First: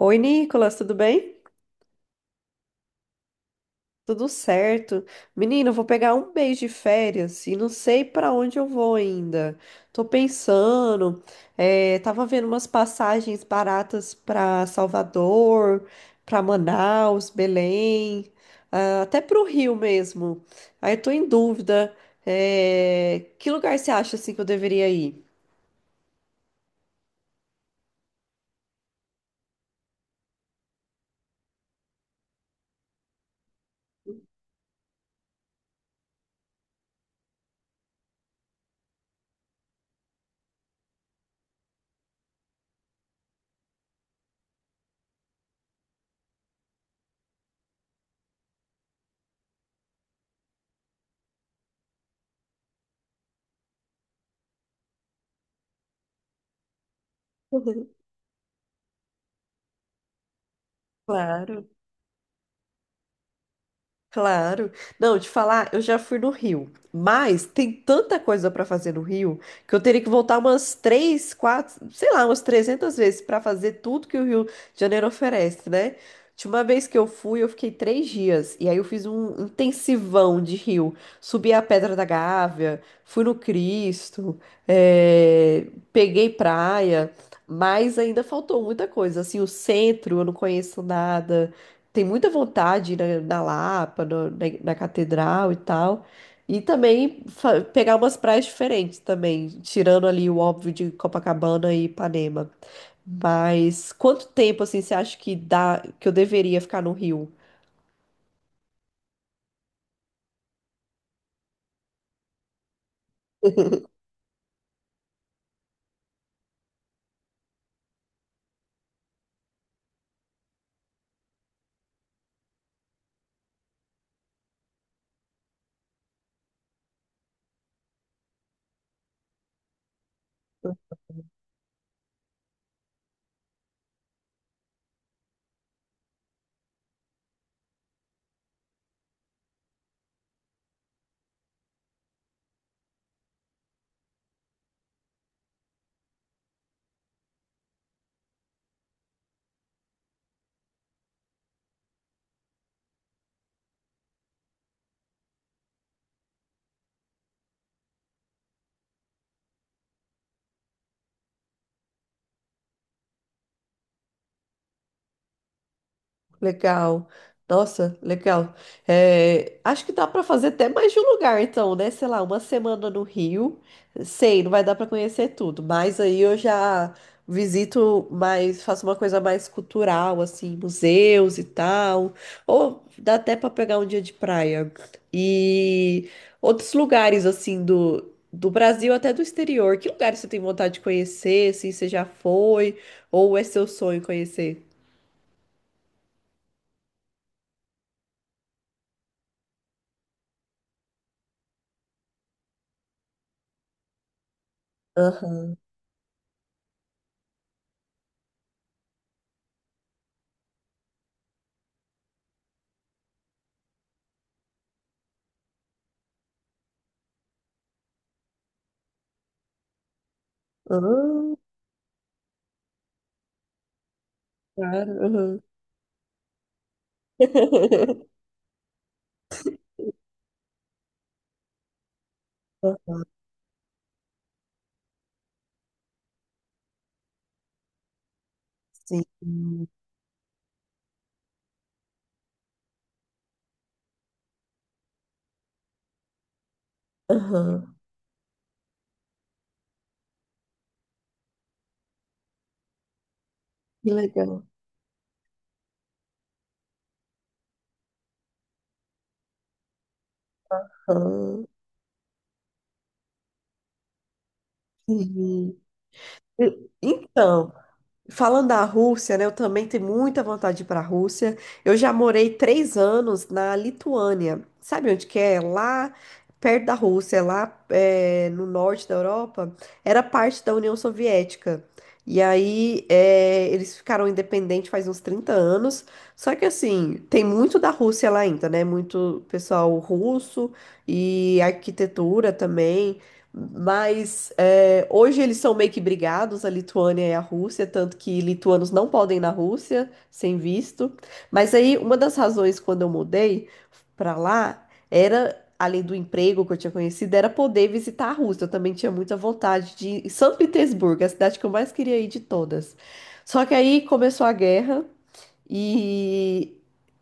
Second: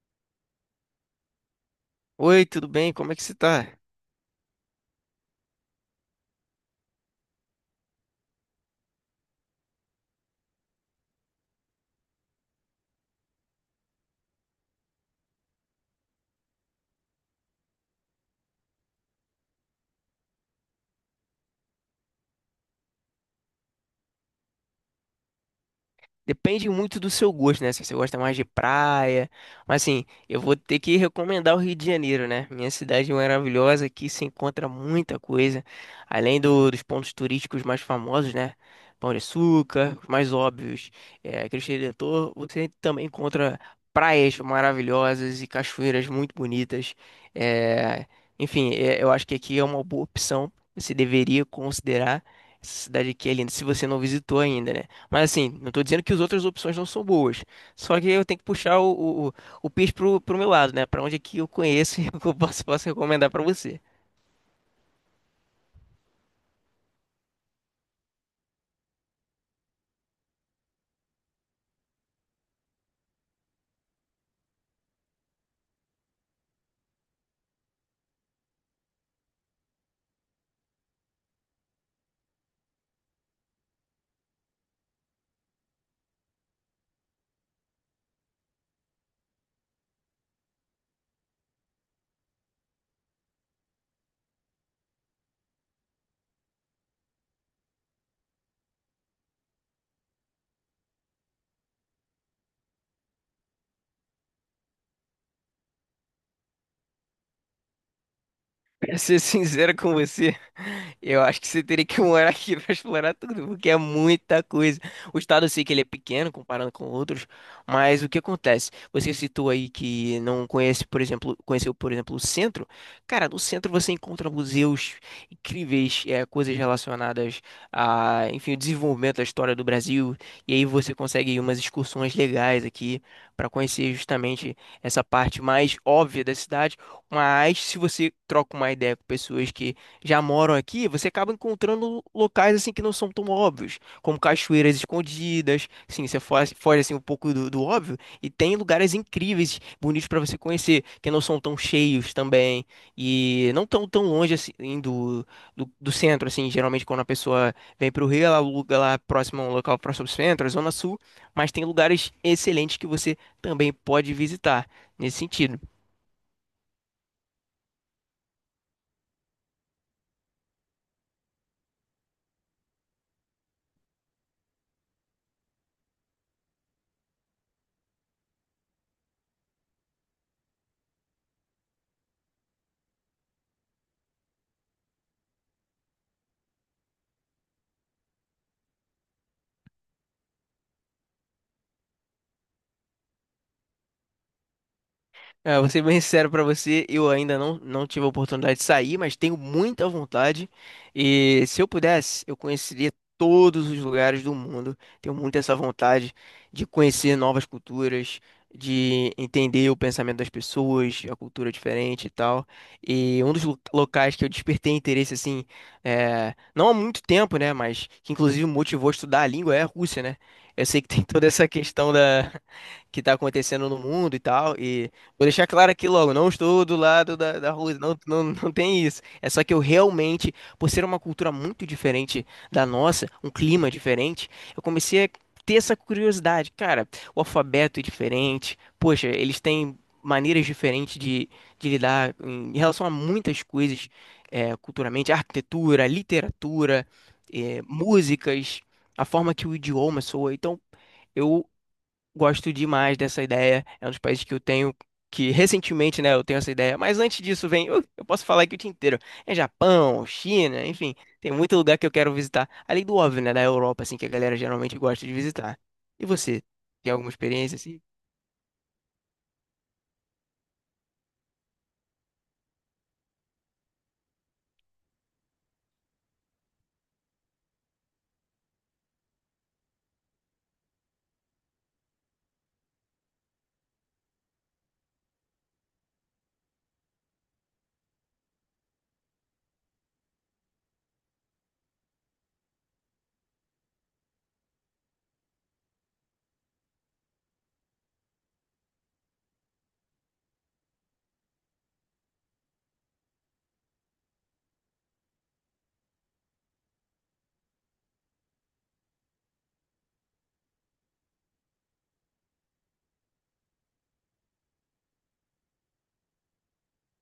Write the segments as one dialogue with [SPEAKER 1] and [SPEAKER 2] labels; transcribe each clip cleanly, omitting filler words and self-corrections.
[SPEAKER 1] Oi, Nicolas, tudo bem?
[SPEAKER 2] Oi, tudo bem? Como é que você tá?
[SPEAKER 1] Tudo certo. Menino, eu vou pegar um mês de férias e não sei pra onde eu vou ainda. Tô pensando, tava vendo umas passagens baratas pra Salvador, pra Manaus, Belém, ah, até pro Rio mesmo. Aí eu tô em dúvida, que lugar você acha assim que eu deveria ir?
[SPEAKER 2] Depende muito do seu gosto, né? Se você gosta mais de praia. Mas assim, eu vou ter que recomendar o Rio de Janeiro, né? Minha cidade maravilhosa, aqui se encontra muita coisa. Além dos pontos turísticos mais famosos, né? Pão de Açúcar, os mais óbvios, Cristo Redentor. Você também encontra praias maravilhosas e cachoeiras muito bonitas. É, enfim, eu acho que aqui é uma boa opção. Você deveria considerar essa cidade aqui é linda, se você não visitou ainda, né? Mas assim, não tô dizendo que as outras opções não são boas. Só que eu tenho que puxar o peixe pro meu lado, né? Pra onde é que eu
[SPEAKER 1] Claro.
[SPEAKER 2] conheço e o que eu posso recomendar pra você.
[SPEAKER 1] Claro. Não, te falar, eu já fui no Rio, mas tem tanta coisa para fazer no Rio que eu teria que voltar umas três, quatro, sei lá, umas 300 vezes para fazer tudo que o Rio de Janeiro oferece, né? De uma vez que eu fui, eu fiquei três dias e aí eu fiz um intensivão de Rio. Subi a Pedra da Gávea, fui no Cristo, eh, peguei praia, mas ainda faltou muita coisa. Assim, o centro eu não conheço nada, tem muita vontade na Lapa, na Catedral e tal. E também pegar umas praias diferentes também, tirando ali o óbvio de Copacabana e Ipanema. Mas quanto tempo assim você acha que dá que eu deveria ficar no Rio?
[SPEAKER 2] Pra ser sincero com você, eu acho que você teria que morar aqui pra explorar tudo, porque é muita coisa. O estado eu sei que ele é pequeno comparando com outros, mas o que acontece? Você citou aí que não conhece, por exemplo, conheceu, por exemplo, o centro. Cara, no centro você encontra museus incríveis, coisas relacionadas a, enfim, o desenvolvimento da história do Brasil, e aí você consegue umas excursões legais aqui para conhecer justamente essa parte mais óbvia da cidade, mas se você troca uma ideia com pessoas que já moram aqui, você acaba encontrando locais assim que não são tão óbvios, como cachoeiras escondidas. Sim, você foge, foge assim um pouco do óbvio e tem lugares incríveis, bonitos para você conhecer, que não são tão cheios também e não tão longe assim do centro assim. Geralmente quando a pessoa vem para o Rio, ela aluga lá próximo a um local próximo ao centro, a Zona Sul, mas tem lugares excelentes que você também pode visitar nesse sentido.
[SPEAKER 1] Legal. Nossa, legal. É, acho que dá para fazer até mais de um lugar, então, né? Sei lá, uma semana no Rio. Sei, não vai dar para conhecer tudo, mas aí eu já visito mais, faço uma coisa mais cultural, assim, museus e tal. Ou dá até para pegar um dia de praia. E outros lugares, assim, do Brasil até do exterior. Que lugares você tem vontade de conhecer, assim, você já foi? Ou é seu sonho conhecer?
[SPEAKER 2] Vou ser bem sincero pra você, eu ainda não tive a oportunidade de sair, mas tenho muita vontade. E se eu pudesse, eu conheceria todos os lugares do mundo. Tenho muito essa
[SPEAKER 1] Aham.
[SPEAKER 2] vontade de conhecer novas culturas, de entender o pensamento das pessoas, a cultura diferente e tal. E um dos locais que eu despertei interesse, assim, não há muito tempo, né, mas que inclusive me motivou a estudar a língua é a Rússia, né? Eu sei que tem toda
[SPEAKER 1] Ah,
[SPEAKER 2] essa questão que está acontecendo no mundo e tal.
[SPEAKER 1] claro.
[SPEAKER 2] Vou
[SPEAKER 1] Aham.
[SPEAKER 2] deixar claro aqui logo, não estou do lado da Rússia, não, não, não tem isso. É só que eu realmente, por ser uma cultura muito diferente da
[SPEAKER 1] Ah,
[SPEAKER 2] nossa, um clima diferente, eu comecei a ter essa curiosidade. Cara, o alfabeto é diferente, poxa, eles
[SPEAKER 1] sim.
[SPEAKER 2] têm maneiras diferentes de lidar em relação a muitas coisas, culturalmente, arquitetura, literatura,
[SPEAKER 1] Aham.
[SPEAKER 2] músicas, a forma que o idioma soa. Então, eu gosto demais dessa ideia. É um
[SPEAKER 1] Que
[SPEAKER 2] dos países que eu
[SPEAKER 1] legal.
[SPEAKER 2] tenho, que recentemente, né, eu tenho essa ideia. Mas antes disso, vem, eu posso falar aqui o dia inteiro. É Japão, China, enfim, tem
[SPEAKER 1] Aham.
[SPEAKER 2] muito lugar que eu quero visitar. Além do óbvio, né, da Europa, assim, que a galera geralmente gosta de
[SPEAKER 1] Sim.
[SPEAKER 2] visitar. E você, tem alguma
[SPEAKER 1] Então,
[SPEAKER 2] experiência assim?
[SPEAKER 1] falando da Rússia, né? Eu também tenho muita vontade de ir para a Rússia. Eu já morei três anos na Lituânia. Sabe onde que é? Lá perto da Rússia, lá é, no norte da Europa, era parte da União Soviética. E aí é, eles ficaram independentes faz uns 30 anos. Só que assim, tem muito da Rússia lá ainda, né? Muito pessoal russo e arquitetura também. Mas é, hoje eles são meio que brigados, a Lituânia e a Rússia, tanto que lituanos não podem ir na Rússia sem visto. Mas aí, uma das razões quando eu mudei para lá era, além do emprego que eu tinha conhecido, era poder visitar a Rússia. Eu também tinha muita vontade de ir em São Petersburgo, a cidade que eu mais queria ir de todas. Só que aí começou a guerra e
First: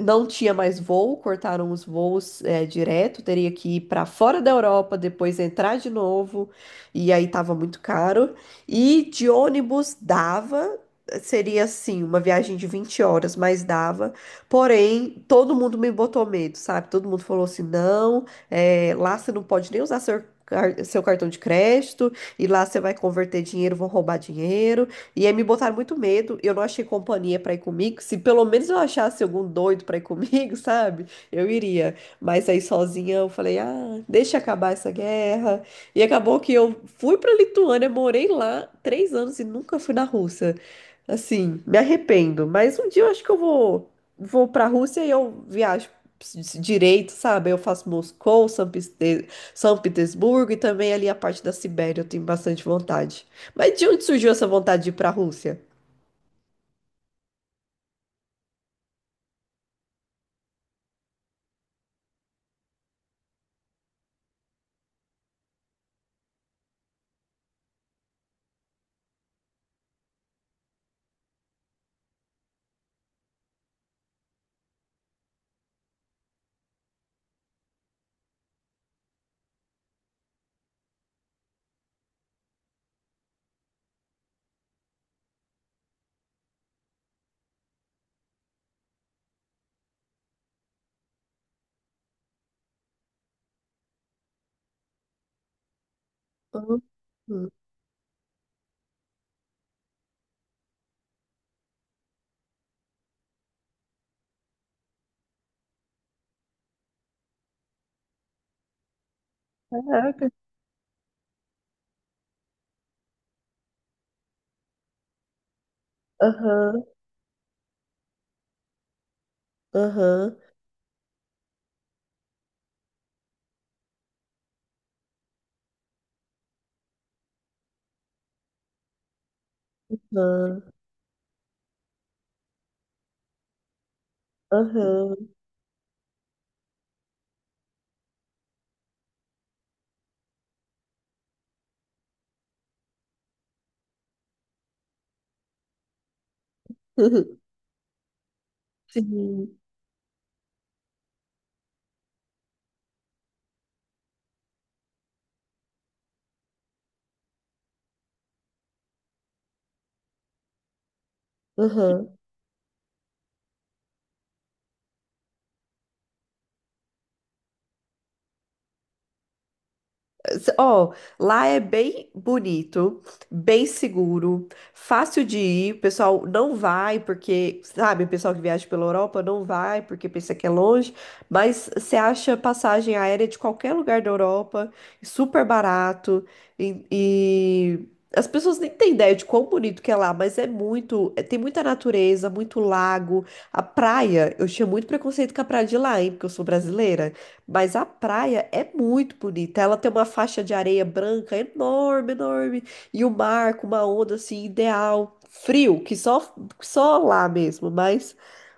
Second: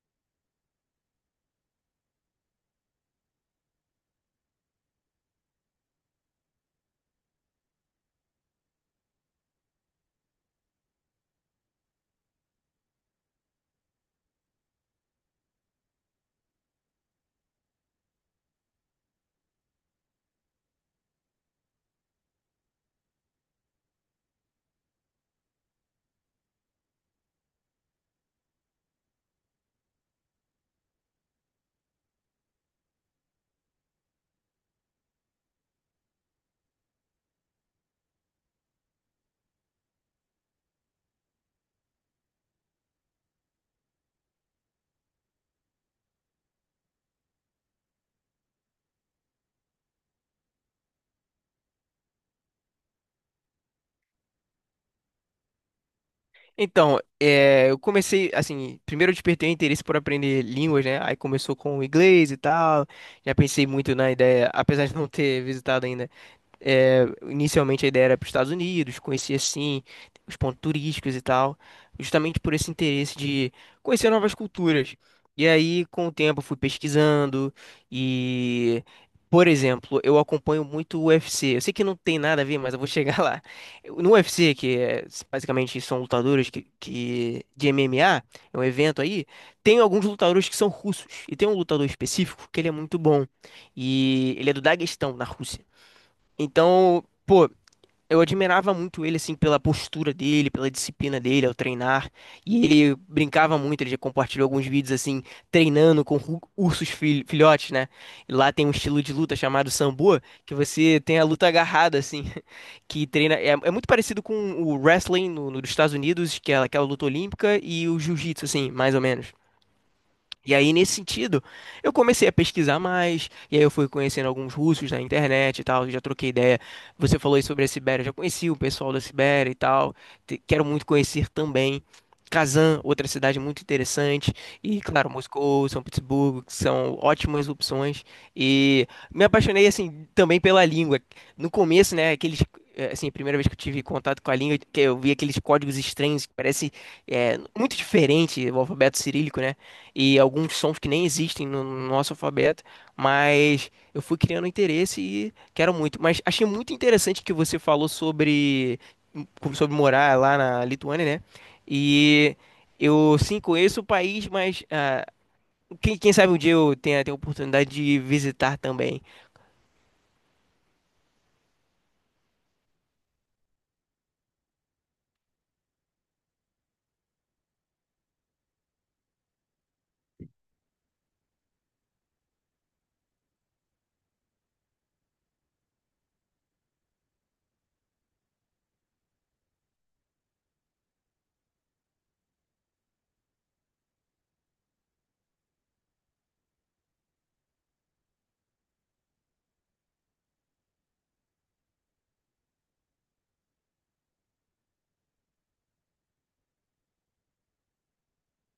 [SPEAKER 1] não tinha mais voo, cortaram os voos é, direto, teria que ir para fora da Europa, depois entrar de novo, e aí tava muito caro. E de ônibus dava, seria assim, uma viagem de 20 horas, mas dava. Porém, todo mundo me botou medo, sabe? Todo mundo falou assim: não, é, lá você não pode nem usar seu cartão de crédito, e lá você vai converter dinheiro, vão roubar dinheiro. E aí me botaram muito medo, eu não achei companhia pra ir comigo. Se pelo menos eu achasse algum doido pra ir comigo, sabe? Eu iria. Mas aí sozinha eu falei, ah, deixa acabar essa guerra. E acabou que eu fui pra Lituânia, morei lá três anos e nunca fui na Rússia. Assim, me arrependo. Mas um dia eu acho que eu vou, vou pra Rússia e eu viajo direito, sabe? Eu faço Moscou, São Petersburgo e também ali a parte da Sibéria, eu tenho bastante vontade. Mas de onde surgiu essa vontade de ir para a Rússia?
[SPEAKER 2] Então, eu comecei, assim, primeiro eu despertei o interesse por aprender línguas, né? Aí começou com o inglês e tal. Já pensei muito na ideia, apesar de não ter visitado ainda. É, inicialmente a ideia era para os Estados Unidos, conhecer assim os pontos turísticos e tal, justamente por esse interesse de conhecer novas culturas. E aí, com o tempo, eu fui pesquisando e, por exemplo, eu acompanho muito o UFC. Eu sei que não tem nada a ver, mas eu vou chegar lá. No UFC, que é, basicamente são lutadores de MMA, é um evento aí, tem alguns lutadores que são russos. E tem um lutador específico que ele é muito bom. E ele é do Daguestão, na Rússia.
[SPEAKER 1] Hum,
[SPEAKER 2] Então,
[SPEAKER 1] hum.
[SPEAKER 2] pô, eu admirava muito ele, assim, pela postura dele, pela disciplina dele ao treinar. E ele brincava muito, ele já compartilhou alguns vídeos, assim, treinando com ursos filhotes, né? E lá tem um estilo de luta chamado Sambo,
[SPEAKER 1] Caraca.
[SPEAKER 2] que você tem a luta agarrada, assim, que treina. É, é muito parecido com o wrestling dos Estados Unidos, que é
[SPEAKER 1] Aham,
[SPEAKER 2] aquela luta olímpica, e o jiu-jitsu, assim, mais ou menos.
[SPEAKER 1] aham,
[SPEAKER 2] E aí, nesse sentido, eu comecei a pesquisar mais, e aí eu fui conhecendo alguns russos na internet e tal, já troquei ideia. Você falou aí sobre a Sibéria, eu já conheci o pessoal da Sibéria e tal,
[SPEAKER 1] aham,
[SPEAKER 2] quero muito conhecer também. Kazan, outra cidade muito interessante, e claro,
[SPEAKER 1] aham.
[SPEAKER 2] Moscou, São Petersburgo, que são ótimas opções. E me apaixonei, assim, também pela língua. No começo, né, aqueles, assim, a primeira vez que eu tive contato com a língua, que eu vi aqueles códigos estranhos, que parece, muito diferente o alfabeto cirílico,
[SPEAKER 1] Sim,
[SPEAKER 2] né? E alguns sons que nem existem no nosso alfabeto, mas eu fui criando interesse e quero muito. Mas achei muito interessante que você falou sobre morar lá na Lituânia, né?
[SPEAKER 1] aham.
[SPEAKER 2] E eu sim conheço o país, mas ah, quem sabe um dia eu tenha a oportunidade de visitar também.
[SPEAKER 1] Ó, lá é bem bonito, bem seguro, fácil de ir. O pessoal não vai porque, sabe, o pessoal que viaja pela Europa não vai porque pensa que é longe, mas você acha passagem aérea de qualquer lugar da Europa, super barato e as pessoas nem têm ideia de quão bonito que é lá, mas é muito, tem muita natureza, muito lago, a praia. Eu tinha muito preconceito com a praia de lá, hein, porque eu sou brasileira. Mas a praia é muito bonita. Ela tem uma faixa de areia branca enorme, enorme. E o mar com uma onda assim ideal. Frio, que só, só lá mesmo, mas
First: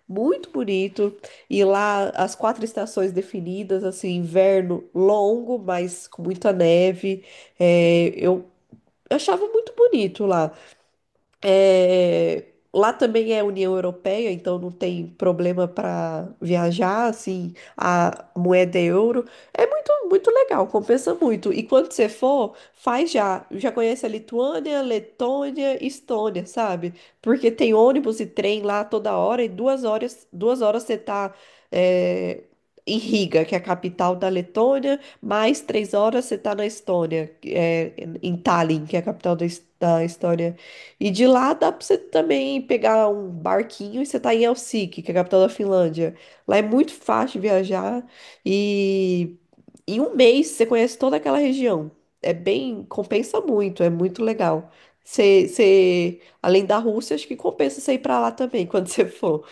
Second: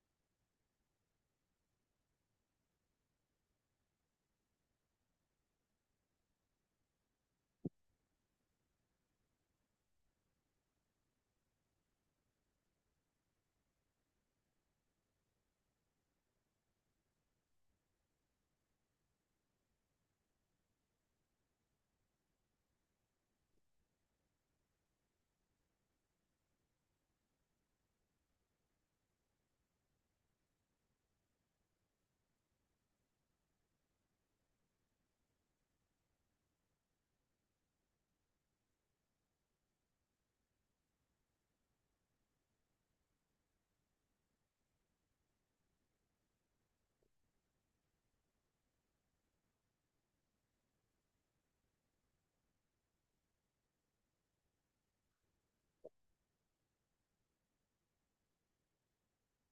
[SPEAKER 1] muito bonito. E lá as quatro estações definidas, assim, inverno longo, mas com muita neve. É, eu achava muito bonito lá. É, lá também é União Europeia, então não tem problema para viajar, assim, a moeda é euro. É muito, muito legal, compensa muito. E quando você for, faz já. Já conhece a Lituânia, Letônia, Estônia, sabe? Porque tem ônibus e trem lá toda hora, e duas horas você tá, é, em Riga, que é a capital da Letônia, mais três horas você tá na Estônia, é, em Tallinn, que é a capital da, da Estônia. E de lá dá pra você também pegar um barquinho e você tá em Helsinki, que é a capital da Finlândia. Lá é muito fácil viajar e em um mês você conhece toda aquela região. É bem, compensa muito, é muito legal. Você, você, além da Rússia, acho que compensa você ir pra lá também quando você for.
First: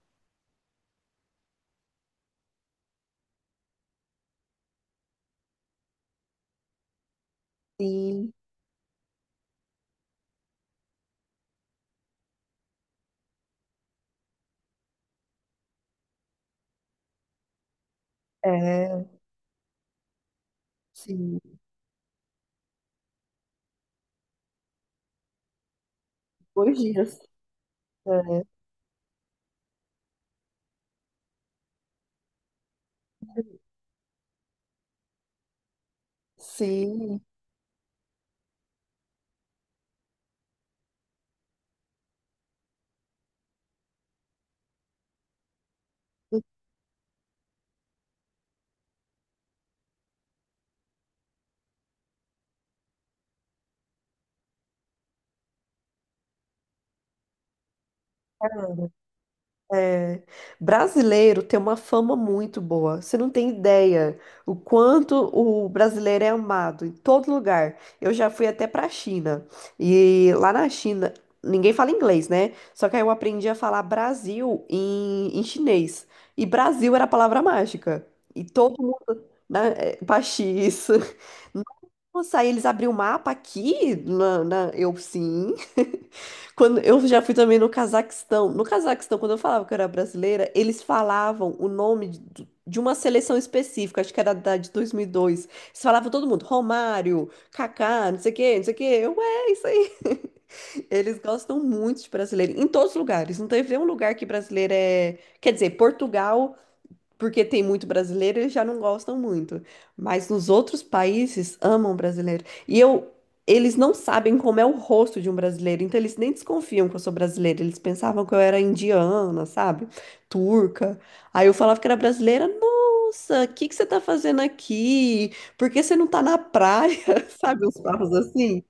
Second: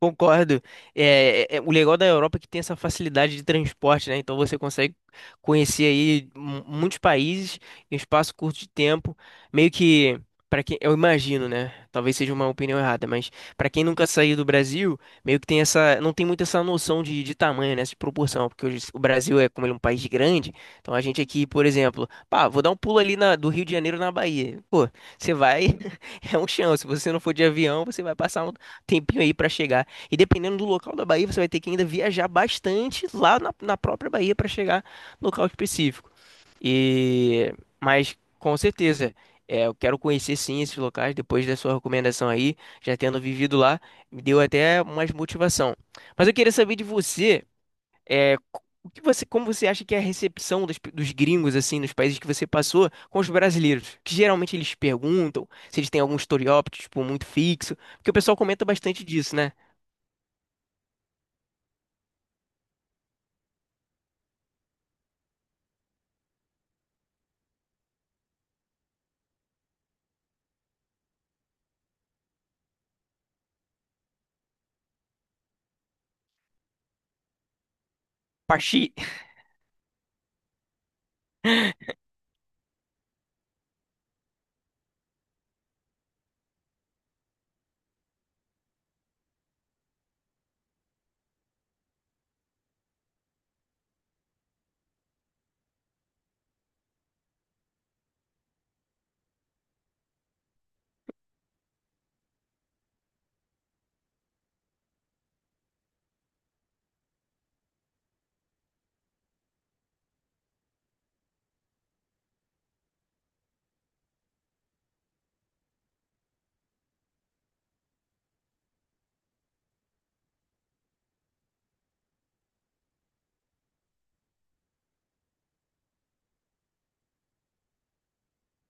[SPEAKER 2] Concordo. É, o legal da Europa é que tem essa facilidade de transporte, né? Então você consegue conhecer aí muitos países em um
[SPEAKER 1] Sim,
[SPEAKER 2] espaço curto de tempo. Meio que, para quem, eu imagino, né? Talvez seja uma opinião errada, mas para quem nunca saiu do Brasil, meio que tem essa, não tem muito essa noção de tamanho, né? De proporção, porque hoje o
[SPEAKER 1] é,
[SPEAKER 2] Brasil é como ele é um país grande. Então a gente
[SPEAKER 1] sim.
[SPEAKER 2] aqui, por exemplo, pá, vou dar um pulo ali do Rio de Janeiro na Bahia. Pô, você vai, é um
[SPEAKER 1] Dois
[SPEAKER 2] chão. Se você
[SPEAKER 1] dias.
[SPEAKER 2] não for de avião, você vai
[SPEAKER 1] É,
[SPEAKER 2] passar um tempinho aí para chegar. E dependendo do local da Bahia, você vai ter que ainda viajar bastante lá na própria Bahia para chegar no local específico.
[SPEAKER 1] sim.
[SPEAKER 2] E mas com certeza, eu quero conhecer sim esses locais depois da sua recomendação aí, já tendo vivido lá, me deu até mais motivação. Mas eu queria saber de você, o que você, como você acha que é a recepção dos gringos assim nos países que você passou com os brasileiros? Que geralmente eles perguntam se eles têm algum estereótipo tipo, muito fixo, porque o pessoal comenta bastante disso, né?
[SPEAKER 1] É, brasileiro tem uma fama muito boa. Você não tem ideia o quanto o brasileiro é amado em todo lugar. Eu já fui até para a China e lá na China ninguém fala inglês, né? Só que aí eu aprendi a falar Brasil em, em chinês e Brasil era a palavra mágica e todo
[SPEAKER 2] Paxi.
[SPEAKER 1] mundo, né, é, Paxi, isso. Nossa, aí eles abriram o mapa aqui na, eu sim. Quando eu já fui também no Cazaquistão. No Cazaquistão, quando eu falava que eu era brasileira, eles falavam o nome de uma seleção específica, acho que era da de 2002. Eles falavam todo mundo, Romário, Kaká, não sei o quê, não sei o quê. Eu, é isso aí. Eles gostam muito de brasileiro, em todos os lugares. Não teve nenhum lugar que brasileiro é. Quer dizer, Portugal porque tem muito brasileiro, eles já não gostam muito. Mas nos outros países amam brasileiro. E eu, eles não sabem como é o rosto de um brasileiro, então eles nem desconfiam que eu sou brasileira. Eles pensavam que eu era indiana, sabe? Turca. Aí eu falava que era brasileira. Nossa, o que que você tá fazendo aqui? Por que você não tá na praia? Sabe, uns papos assim.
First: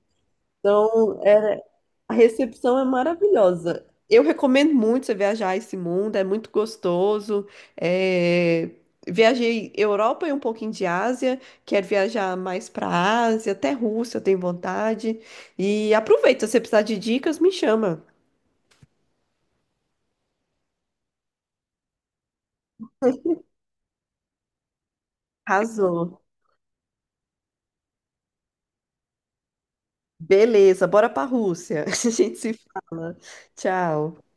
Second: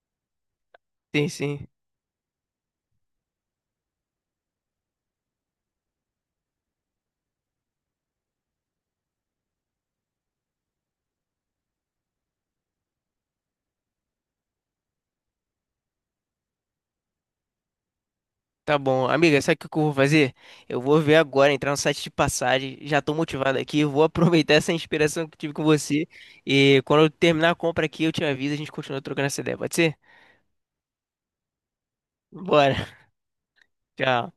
[SPEAKER 1] Então,
[SPEAKER 2] Sim, sim.
[SPEAKER 1] a recepção é maravilhosa. Eu recomendo muito você viajar esse mundo, é muito gostoso. É, viajei Europa e um pouquinho de Ásia, quero viajar mais para Ásia, até Rússia, eu tenho vontade. E aproveita, se você precisar de dicas, me chama.
[SPEAKER 2] Tá bom. Amiga, sabe o que que eu vou fazer? Eu vou ver agora, entrar no site de passagem. Já tô motivado aqui. Vou aproveitar essa inspiração que eu tive com você.
[SPEAKER 1] Arrasou.
[SPEAKER 2] E quando eu terminar a compra aqui, eu te aviso. A gente continua trocando essa ideia. Pode ser?
[SPEAKER 1] Beleza, bora para Rússia. A gente se
[SPEAKER 2] Bora.
[SPEAKER 1] fala. Tchau.
[SPEAKER 2] Tchau.